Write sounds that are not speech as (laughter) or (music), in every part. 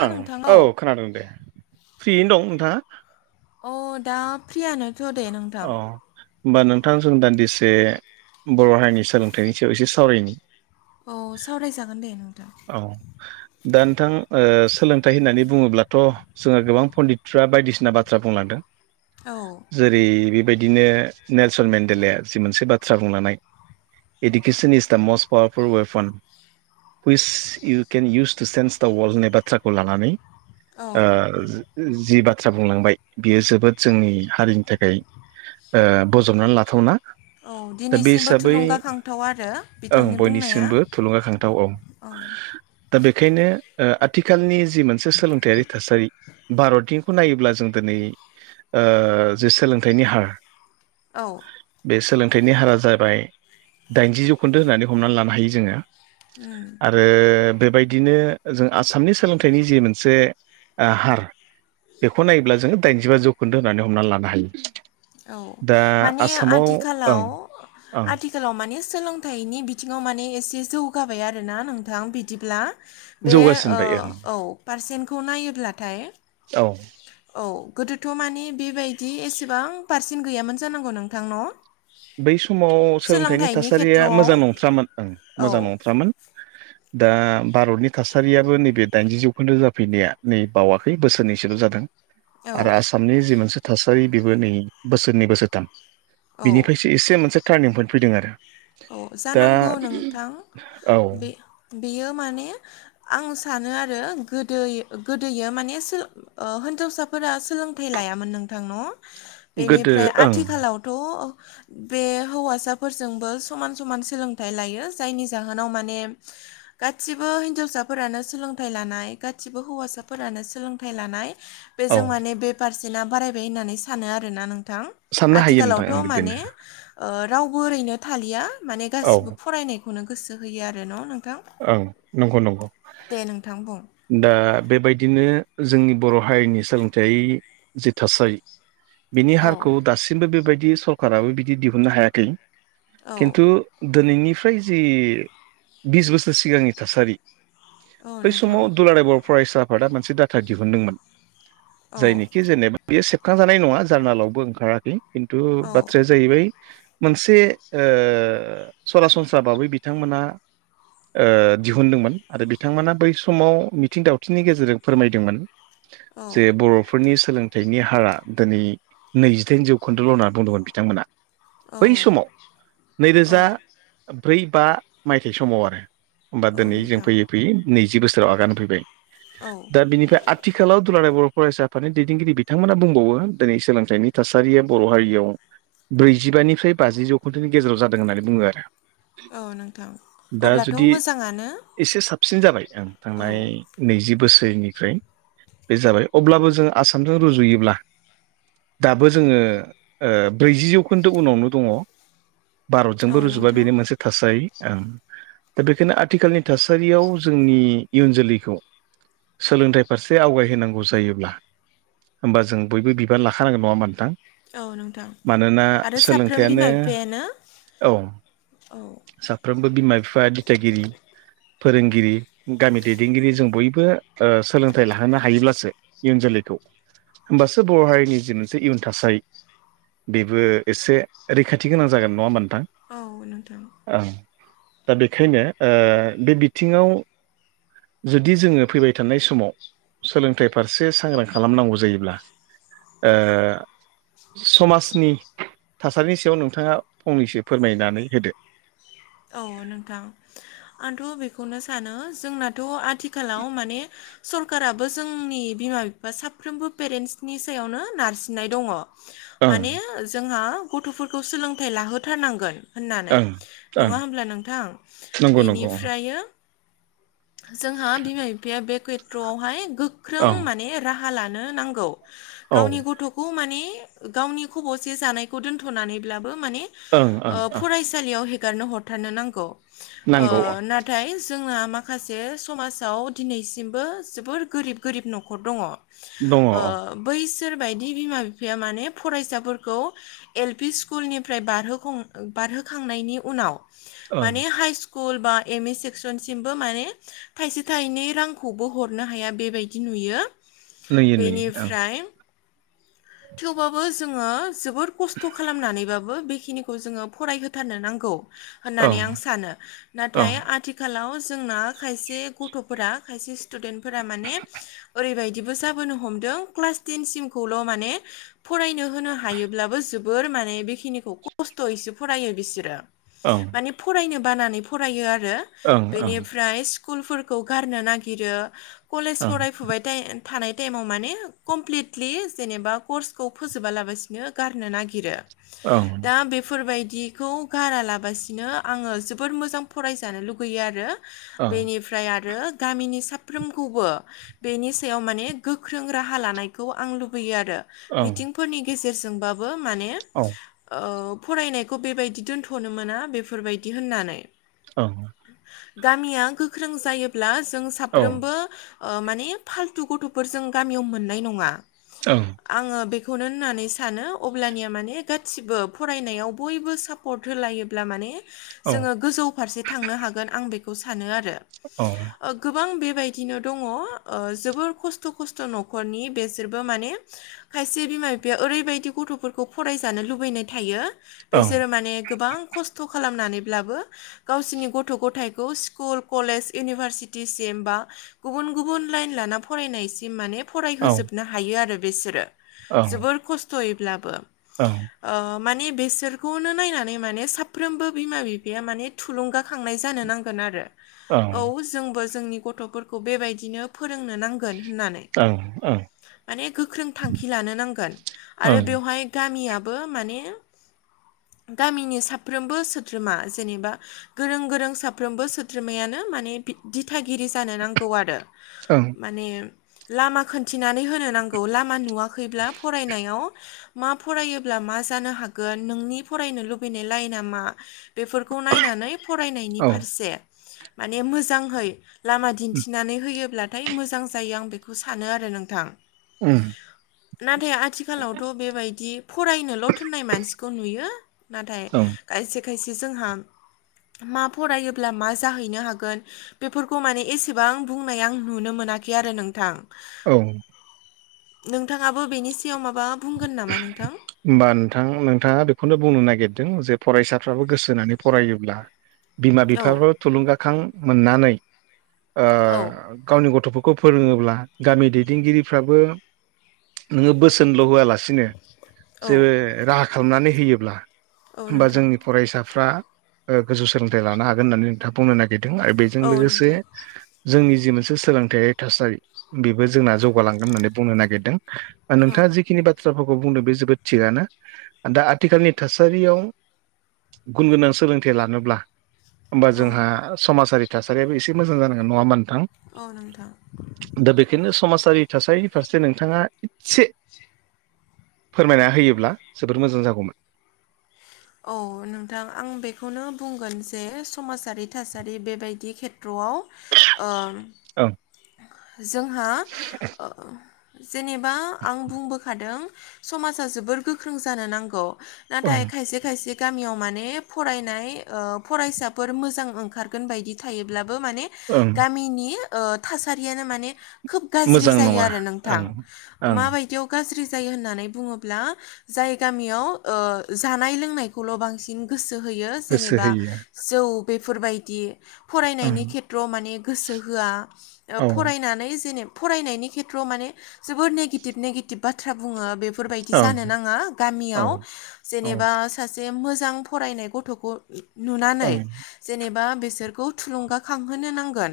ना ओं नोंथां औ खोनादों दे फ्रियैनो दं नोंथाङा अ दा फ्रियानोथ' दे नोंथां औ होमबा नोंथांजों दान्दिसे बर' हारिनि सोलोंथाइनि सायाव एसे सावरायनि औ सावरायजागोन दे नोंथां औ दा नोंथां ओ सोलोंथाइ होननानै बुङोब्लाथ' जोङो गोबां पण्डितफ्रा बायदिसिना बाथ्रा बुंलांदों औ जेरै बेबायदिनो नेलसन मेन्डेलाया जि मोनसे बाथ्रा बुंलांनाय education is the most powerful weapon which you can use to change the world होननाय बाथ्राखौ लानानै औ ओ जि बाथ्रा बुंलांबाय बियो जोबोद जोंनि हारिनि थाखाय बजबनानै लाथावना। औ दा बे दिनैसिमबो हिसाबै थुलुंगाखांथाव आरो ओं बिथांनि बुंनाया। बयनिसिमबो थुलुंगाखांथाव औ दा बेखायनो ओ आथिखालनि जि मोनसे सोलोंथायारि थासारि भारतनिखौ नायोब्ला जों दोनै जे सोलोंथाइनि हार औ बे सोलोंथाइनि हारा जाबाय दाइनजि जौखोन्दो होननानै हमनानै लानो हायो जोङो। आरो बेबायदिनो जों आसामनि सोलोंथाइनि जि मोनसे हार बेखौ नायोब्ला जोङो दाइनजिबा जौखोन्दो होनानै हमनानै लानो हायो। औ दा माने आसामाव ओं आथिखालाव ओं आथिखालाव माने सोलोंथाइनि बिथिङाव माने एसे जौगाबाय आरोना नोंथां बिदिब्ला। बे जौगासिनबाय ओं औ पारसेन्टखौ नायोब्लाथाय औ (inaudible) औ गोदोथ' मानि बेबायदि एसेबां पारसेन्ट गैयामोन जानांगौ नोंथांनाव। बै समाव सोलोंथाइनि थासारिया खेथ्रआव मोजां नंथ्रामोन ओं मोजां औ नंथ्रामोन दा भारतनि थासारियाबो नैबे दाइनजि जौखोन्दो जाफैनाया नै बावाखै बोसोरनैसोल' जादों। औ आरो आसामनि जि मोनसे थासारि बेबो नै बोसोरनै बोसोरथाम औ बिनिफ्रायसो एसे मोनसे टार्निं पइेन्ट फैदों आरो। अ दा जानांगौ नोंथां औ बे बेयो माने आं सानो आरो गोदोयो गोदोयो माने सोलों ओ होनजावसाफोरा सोलोंथाइ लाया लायामोन नोंथां न'? गोदो बेनिफ्राय ओं आथिखालावथ' बे हौवासाफोरजोंबो समान समान सोलोंथाइ लायो जायनि जाहोनाव माने गासिबो हिनजावसाफोरानो सोंलों सोलोंथाइ लानाय गादसिबो हौवासाफोरानो सोलोंथाइ लानाय औ बेजों माने बे पारसेना बारायबाय होननानै सानो आरोना नों थां साननो हायो नोंथां ओं आथिखालावथ' बिदिनो माने ओ रावबो ओरैनो थालिया माने औ गासिबो फरायनायखौनो गोसो होयो आरो न' नों ओं नंगौ नंगौ नोंथां बुं दा बेबायदिनो जोंनि बर' हारिनि सोलोंथाइ जे थासारि बिनि औ हारखौ दासिमबो बेबायदि सरकाराबो बिदि दिहुननो हायाखै औ खिन्थु दोनैनिफ्राय जि बिस बोसोर सिगांनि थासारि औ बै नोंथां समाव दुलाराय बर' फरायसा आफादा मोनसे डाटा दिहुनदोंमोन। औ जायनिखि जेनेबा बेयो सेबखांजानाय नङा जार्नालावबो ओंखाराखै। खिन्थु औ बाथ्राया जाहैबाय मोनसे ओ सरासनस्रा बाबै बिथांमोनहा ओ दिहुनदोंमोन आरो बिथांमोना बै समाव मिथिं दावथिंनि गेजेरजों फोरमायदोंमोन। औ जे बर'फो फोरनि सोलोंथाइनि हारा दोनै नैजिदाइन जौखोन्दोल' होनना बुंदोंमोन बिथांमोना। बै औ समाव नैरोजा ब्रै बा मायथाइ समाव आरो होमबा औ दोनै जों नोंथां फैयै फैयै नैजि बोसोराव आगान होफैबाय। औ दा बिनिफ्राय आथिखालाव दुलाराय बर' फरायसा आफादनि दैदेनगिरि बिथांमोना बुंबावो दोनै सोलोंथाइनि थासारिया बर' हारियाव ब्रैजिबानिफ्राय बाजि जौखोनदोनि गेजेराव जादों होननानै बुङो आरो। औ नोंथां अब्ला दि एसे साबसिन जाबाय ओं औ थांनाय नैजि बोसोरनिफ्राय बे जाबाय अब्लाबो जों आसामजों रुजुयोब्ला दाबो जोङो ओ ब्रैजि जौखोन्दो उनावनो दङ। औ भारतजोंबो रुजुबा नोंथां बेनि मोनसे थासारि ओं दा बेखायनो आथिखालनि थासारियाव जोंनि इयुन जोलैखौ सोलोंथाइ फारसे आवगायहोनांगौ जायोब्ला होमबा जों बयबो बिबान लाखानांगोन नङा होमबा नोंथां? औ नोंथां मानोना आरो साफ्रोम सोलोंथाइयानो बिमा बिफायानो औ फ्रोमबो बिमा बिफा दिथागिरि फोरोंगिरि गामि दैदेनगिरि जों बयबो ओ सोलोंथाइ लाहोनो हायोब्लासो इयुन जो लैखौ होमबासो बर' हारिनि जि मोनसे इयुन थासारि बेबो एसे रैखाथि गोनां जागोन नङा होमबा नोंथां औ नोंथां। ओंखायनो ओ बे बिथिङाव जुदि जोङो फैबाय थानाय समाव सोलोंथाइ फारसे सांग्रां खालामनांगौ जायोब्ला ओ समाजनि थासारिनि सायाव नोंथाङा फंनैसो फोरमायनानै होदो। औ नोंथां आंथ' बेखौनो सानो जोंनाथ' आ थिखालाव माने सरकाराबो जोंनि बिमा बिफा साफ्रोमबो पेरेन्टसनि सायावनो नारसिननाय दङ। ओं माने जोंहा गथ'फोरखौ सोलोंथाइ लाहोथारनांगोन होननानै। ओं ओं नङा होमब्ला नोंथां नंगौ नंगौ बेनिफ्रायो जोंहा बिमा बिफाया बे केत्रआवहाय गोख्रों ओं माने रा हा लानो नांगौ औ ओं गावनि गथ'खौ माने गावनि खबसे जानायखौ दोनथनानैब्लाबो माने ओ ओं ओं फरायसालियाव हे गारना हरथारनो नांगौ। नांगौ ओं ओ‌ नाथाय जोंना माखासे समासाव दिनैसिमबो जोबोर गोरिब गोरिब न'खर दङ'। दङ ओं ओ बैस सोरबायदि बिमा बिफाया माने फरायसाफोरखौ एल पि स्कुलनिफ्राय बारहो हं बारहो खांनायनि उनाव ओं माने हाइस कुल बा एम ए सेक्सनसिमबो माने थाइसे थाइनै रांखौबो हरनो हाया बेबायदि नुयो नुयो नुयो बेनिफ्राय थेवबाबो जोङो जोबोद खस्थ' खालामनानैबाबो बे खिनिखौ जोङो फरायहोथारनो नांगौ ओं होननानै आं सानो। ओं नाथाय आथिखालाव जोंना खायसे गथ'फोरा खायसे स्टुदेन्ट फोरा माने ओरैबायदिबो जाबोनो हमदो दों क्लास टेन सिमखौल' माने फरायनो होनो हायोब्लाबो जोबोर माने बेखिनिखौ खस्थ'यैसो फरायो बिसोरो। ओं माने फरायनो बानानै फरायो आरो ओं ओं बेनिफ्राय स्कुल फोर खौ गारनो नागिरो कलेज ओं फरायफुबाय थाइ थानाय टाइमाव माने कमप्लिटलि जेनेबा कर्सखौ फोजोबालाबसिनो गारनो नागिरो। ओं दा बेफोरबाय दिखौ गारा लाबासिनो आङो जोबोर मोजां फरायजानो लुगैयो आरो। बेनिफ्राय आरो गामिनि साफ्रोमखौबो बेनि सायाव माने गोख्रों राहा लानायखौ आं लुबैयो आरो। ओं मिथिंफोरनि गेजेरजोंबाबो माने ओ फरायनायखौ बेबायदि दोनथ'नो मोना बेफोरबायदि होननानै औ गामिया गोख्रों जायोब्ला जों ओं साफ्रोमबो ओ माने फालथु गथ'फोरजों गामियाव मोननाय नङा। औ आङो बेखौनो होननानै सानो अब्लानिया माने गासिबो फरायनायाव बयबो सापर्ट हो- लायोब्ला माने जोङो गोजौ फारसे थांनो हागोन आं बेखौ सानो आरो। ओ गोबां बे बायदिनो दङ' ओ जोबोर खस्थ' खस्थ' न'खरनि बेसोरबो माने खायसे बिमा बिफाया ओरैबायदि गथ'फोरखौ फरायजानो लुबैनाय थायो बेसोरो माने गोबां खस्थ' खालामनानैब्लाबो गावसिनि गथ' गथाय खौ स्कुल कलेज इउनिभारसिटिसिम बा गुबुन गुबुन लाइन लाना फरायनायसिम माने औ ओं औ ओं औ ओं फरायहोजोबनो हायो आरो बिसोरो ओं जोबोर खस्थ'यैब्लाबो। ओ माने बेसोरखौनो नायनानै माने साफ्रोमबो बिमा बिफाया माने थुलुंगाखांनाय जानो नांगोन आरो औ जोंबो जोंनि गथ'फोरखौ बेबायदिनो फोरोंनो नांगोन होननानै ओं माने गोख्रों थांखि लानो नांगोन ओं आरो बेवहाय गामियाबो माने गामिनि साफ्रोमबो सोद्रोमा जेनेबा गोरों गोरों साफ्रोमबो सोद्रोमायानो माने दिथागि गिरि जानो नांगौ आरो ओं माने लामा खोनथिनानै होनो नांगौ औ लामा नुवाखैब्ला फरायनायाव मा फरायोब्ला मा जानो हागोन नोंनि फरायनो लुबैनाय लाइना मा बेफोरखौ नायनानै फरायनायनि औ उम ओं फारसे माने मोजाङै लामा दिन्थिनानै होयोब्लाथाय मोजां जायो आं बेखौ सानो आरो नोंथां उम नाथाय आथिखालावथ' बेबायदि फरायनोल' थोननाय मानसिखौ नुयो नाथाय औ खायसे खायसे जोंहा मा फरायोब्ला मा जाहैनो हागोन बेफोरखौ माने एसेबां बुंनाय आं नुनो मोना- खै आरो नोंथां। औ नोंथाङाबो बेनि सायाव माबा बुंगोन नामा नोंथां होमबा नोंथां नोंथाङा बेखौनो बुंनो नागिरदों जे फरायसाफ्राबो गोसो होनानै फरायोब्ला बिमा औ बिफाफ्राबो थुलुंगाखां मोननानै ओ औ गावनि गथ'फोरखौ खौ फोरोङोब्ला गामि दैदेनगिरिफ्राबो नोङो बोसोनल' होआलासे सिनो औ जेबो राहा खालामनानै होयोब्ला औ होमबा नोंथां जोंनि फरायसाफ्रा ओ गोजौ सोलोंथाइ लानो हागोन होननानै नोंथाङा बुंनो नागिरदों आरो बेजों औ लोगोसे नोंथां जोंनि जि मोनसे सोलोंथाइयारि थासारि बेबो जोंना जौगालांगोन होननानै बुंनो नागिरदों औ नोंथाङा जि बाथ्राफोरखौ बुंनो बे जोबोद थिगनो दा आथिखालनि थासारियाव गुन गोनां सोलोंथाइ लानोब्ला होमबा औ जोंहा समाजारि थासारियो एसे मोजां जानांगोन नङा होनबा नों औ नोंथां दा बेखायनो समाजारि थासारिनि फारसे नोंथाङा एसे फोरमायना होयोब्ला जोबोर मोजां जागौमोन औ नोंथां आं बेखौनो बुंगोन जे समाजारि थासारि बेबायदि खे (unintelligible) ओम ओं जोंहा ओ जेनेबा आं बुंबोखादों समाजा जोबोर गोख्रों जानो नांगौ ओं नाथाय खायसे खायसे गामियाव माने फरायनाय ओ फरायसाफोर मोजां ओंखारगोन बायदि थायोब्ला ओ मान ओं गामिनि ओ थासारियानो माने खोब गाज्रि मोजां जायो नङा आरो नोंथां ओं ओं माबायदियाव गाज्रि जायो होननानै बुङोब्ला जाय गामियाव ओ जानाय लोंनायखौल' बांसिन गोसो सो होयो गोसो जेनेबा होयो जौ बेफोरबायदि फरायनायनि ओं खेथ्रआव माने गोसो होआ औ फरायनानै जेने फरायनायनि खेत्आव माने जोबोर नेगेतिप नेगेटिप बाथ्रा बुङो बे फोरबायदि ओं जानो नाङा औ गामियाव औ जेनेबा सा से मोजां फरायनाय गथ'खौ नुनानै ओं जेनेबा बेसोरखौ थुलुंगाखांहोनो नांगोन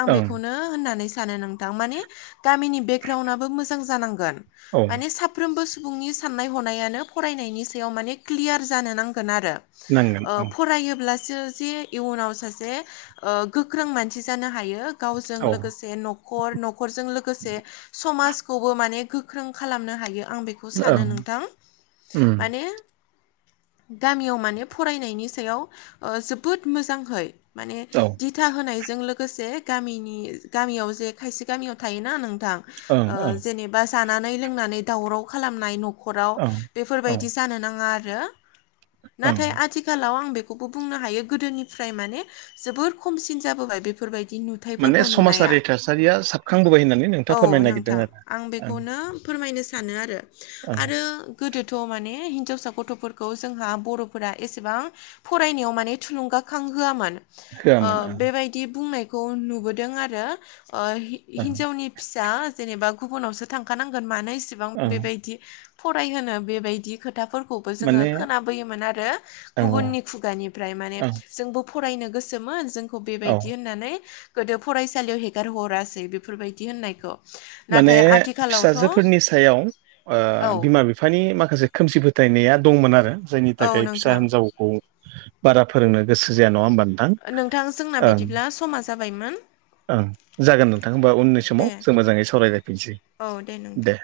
आं ओं बेखौ होननानै सानो नोंथां माने गामिनि बेकगारावन मोजां जांगोन औ माने साफ्रोमबो सुबुंनि साननाय हनायानो फरायनायनि सायाव माने क्लियार जानो नां गोन आरो नांगोन ओ ओं फरायोब्ला सो जे इयुनाव सासे ओ गोख्रों मानसि जानो हायो गावजों औ लोगोसे न'खर न'खरजों लोगोसे समाज खौबो माने गोख्रों खालामनो हायो आं बेखौ सानो ओं नोंथां उम माने गामियाव माने फरायनायनि सायाव जोबोद मोजांहै माने औ दिथा होनायजों लोगोसे गामिनि गामियाव जे खायसे गामियाव थायोना नों थां ओं ओ ओं जेनेबा जानानै लोंनानै दावराव खालामनाय न' खराव ओं औ बेफोरबायदि जानो नाङा आरो नाथाय ओं आथिखालाव आं बे खौबो बुंनो हायो गोदोनिफ्राय माने जोबोर खमसिन जाबोबाय बेफोरबायदि माने नुथफोरखौ नुनाया समाजारि थासारिया साबखांबोबाय होननानै औ नोंथाङा फोरमायनो नागिरदों नोंथां आरो आं ओं बेखौनो फोरमायनो सानो आरो ओं आरो गोदोथ' माने हिनजावसा गथ'फोरखौ जोंहा बर'फोरा एसेबां फरायनायाव माने थुलुंगा खांहोआमोन ओ होआमोन ओं बेबायदि बुंनायखौ नुबोदों आरो ओ ओं हिनजावनि फिसा जेनेबा गुबुनावसो थांखानांगोन मा मानो इसेबां ओं बेबायदि फरायहोनो बेबायदि खोथाफोर खौबो जोङो माने खोनाबोयोमोन आरो ओं गुबुननि खुगानिफ्राय माने औ जोंबो फरायनो गोसोमोन जोंखौ औ बेबायदि होननानै गोदो फरायसालियाव हेगारहरासै बेफोरबायदि होननायखौ माने नाथाय आथिखालावथ' फिसाजोफोरनि सायाव औ ओ बिमा बिफानि माखासे खोमसि फोथायनाया दंमोन आरो जायनि औ थाखाय फिसा नोंथां हिनजावखौ बारा फोरोंनो गोसो जाया नङा होमबानो नोंथां जोंना बिदिब्ला समा जाबायमोन ओं जागोन नोंथां होमबा उननि दे समाव जों मोजाङै सावरायलायफिननोसै औ दे नोंथां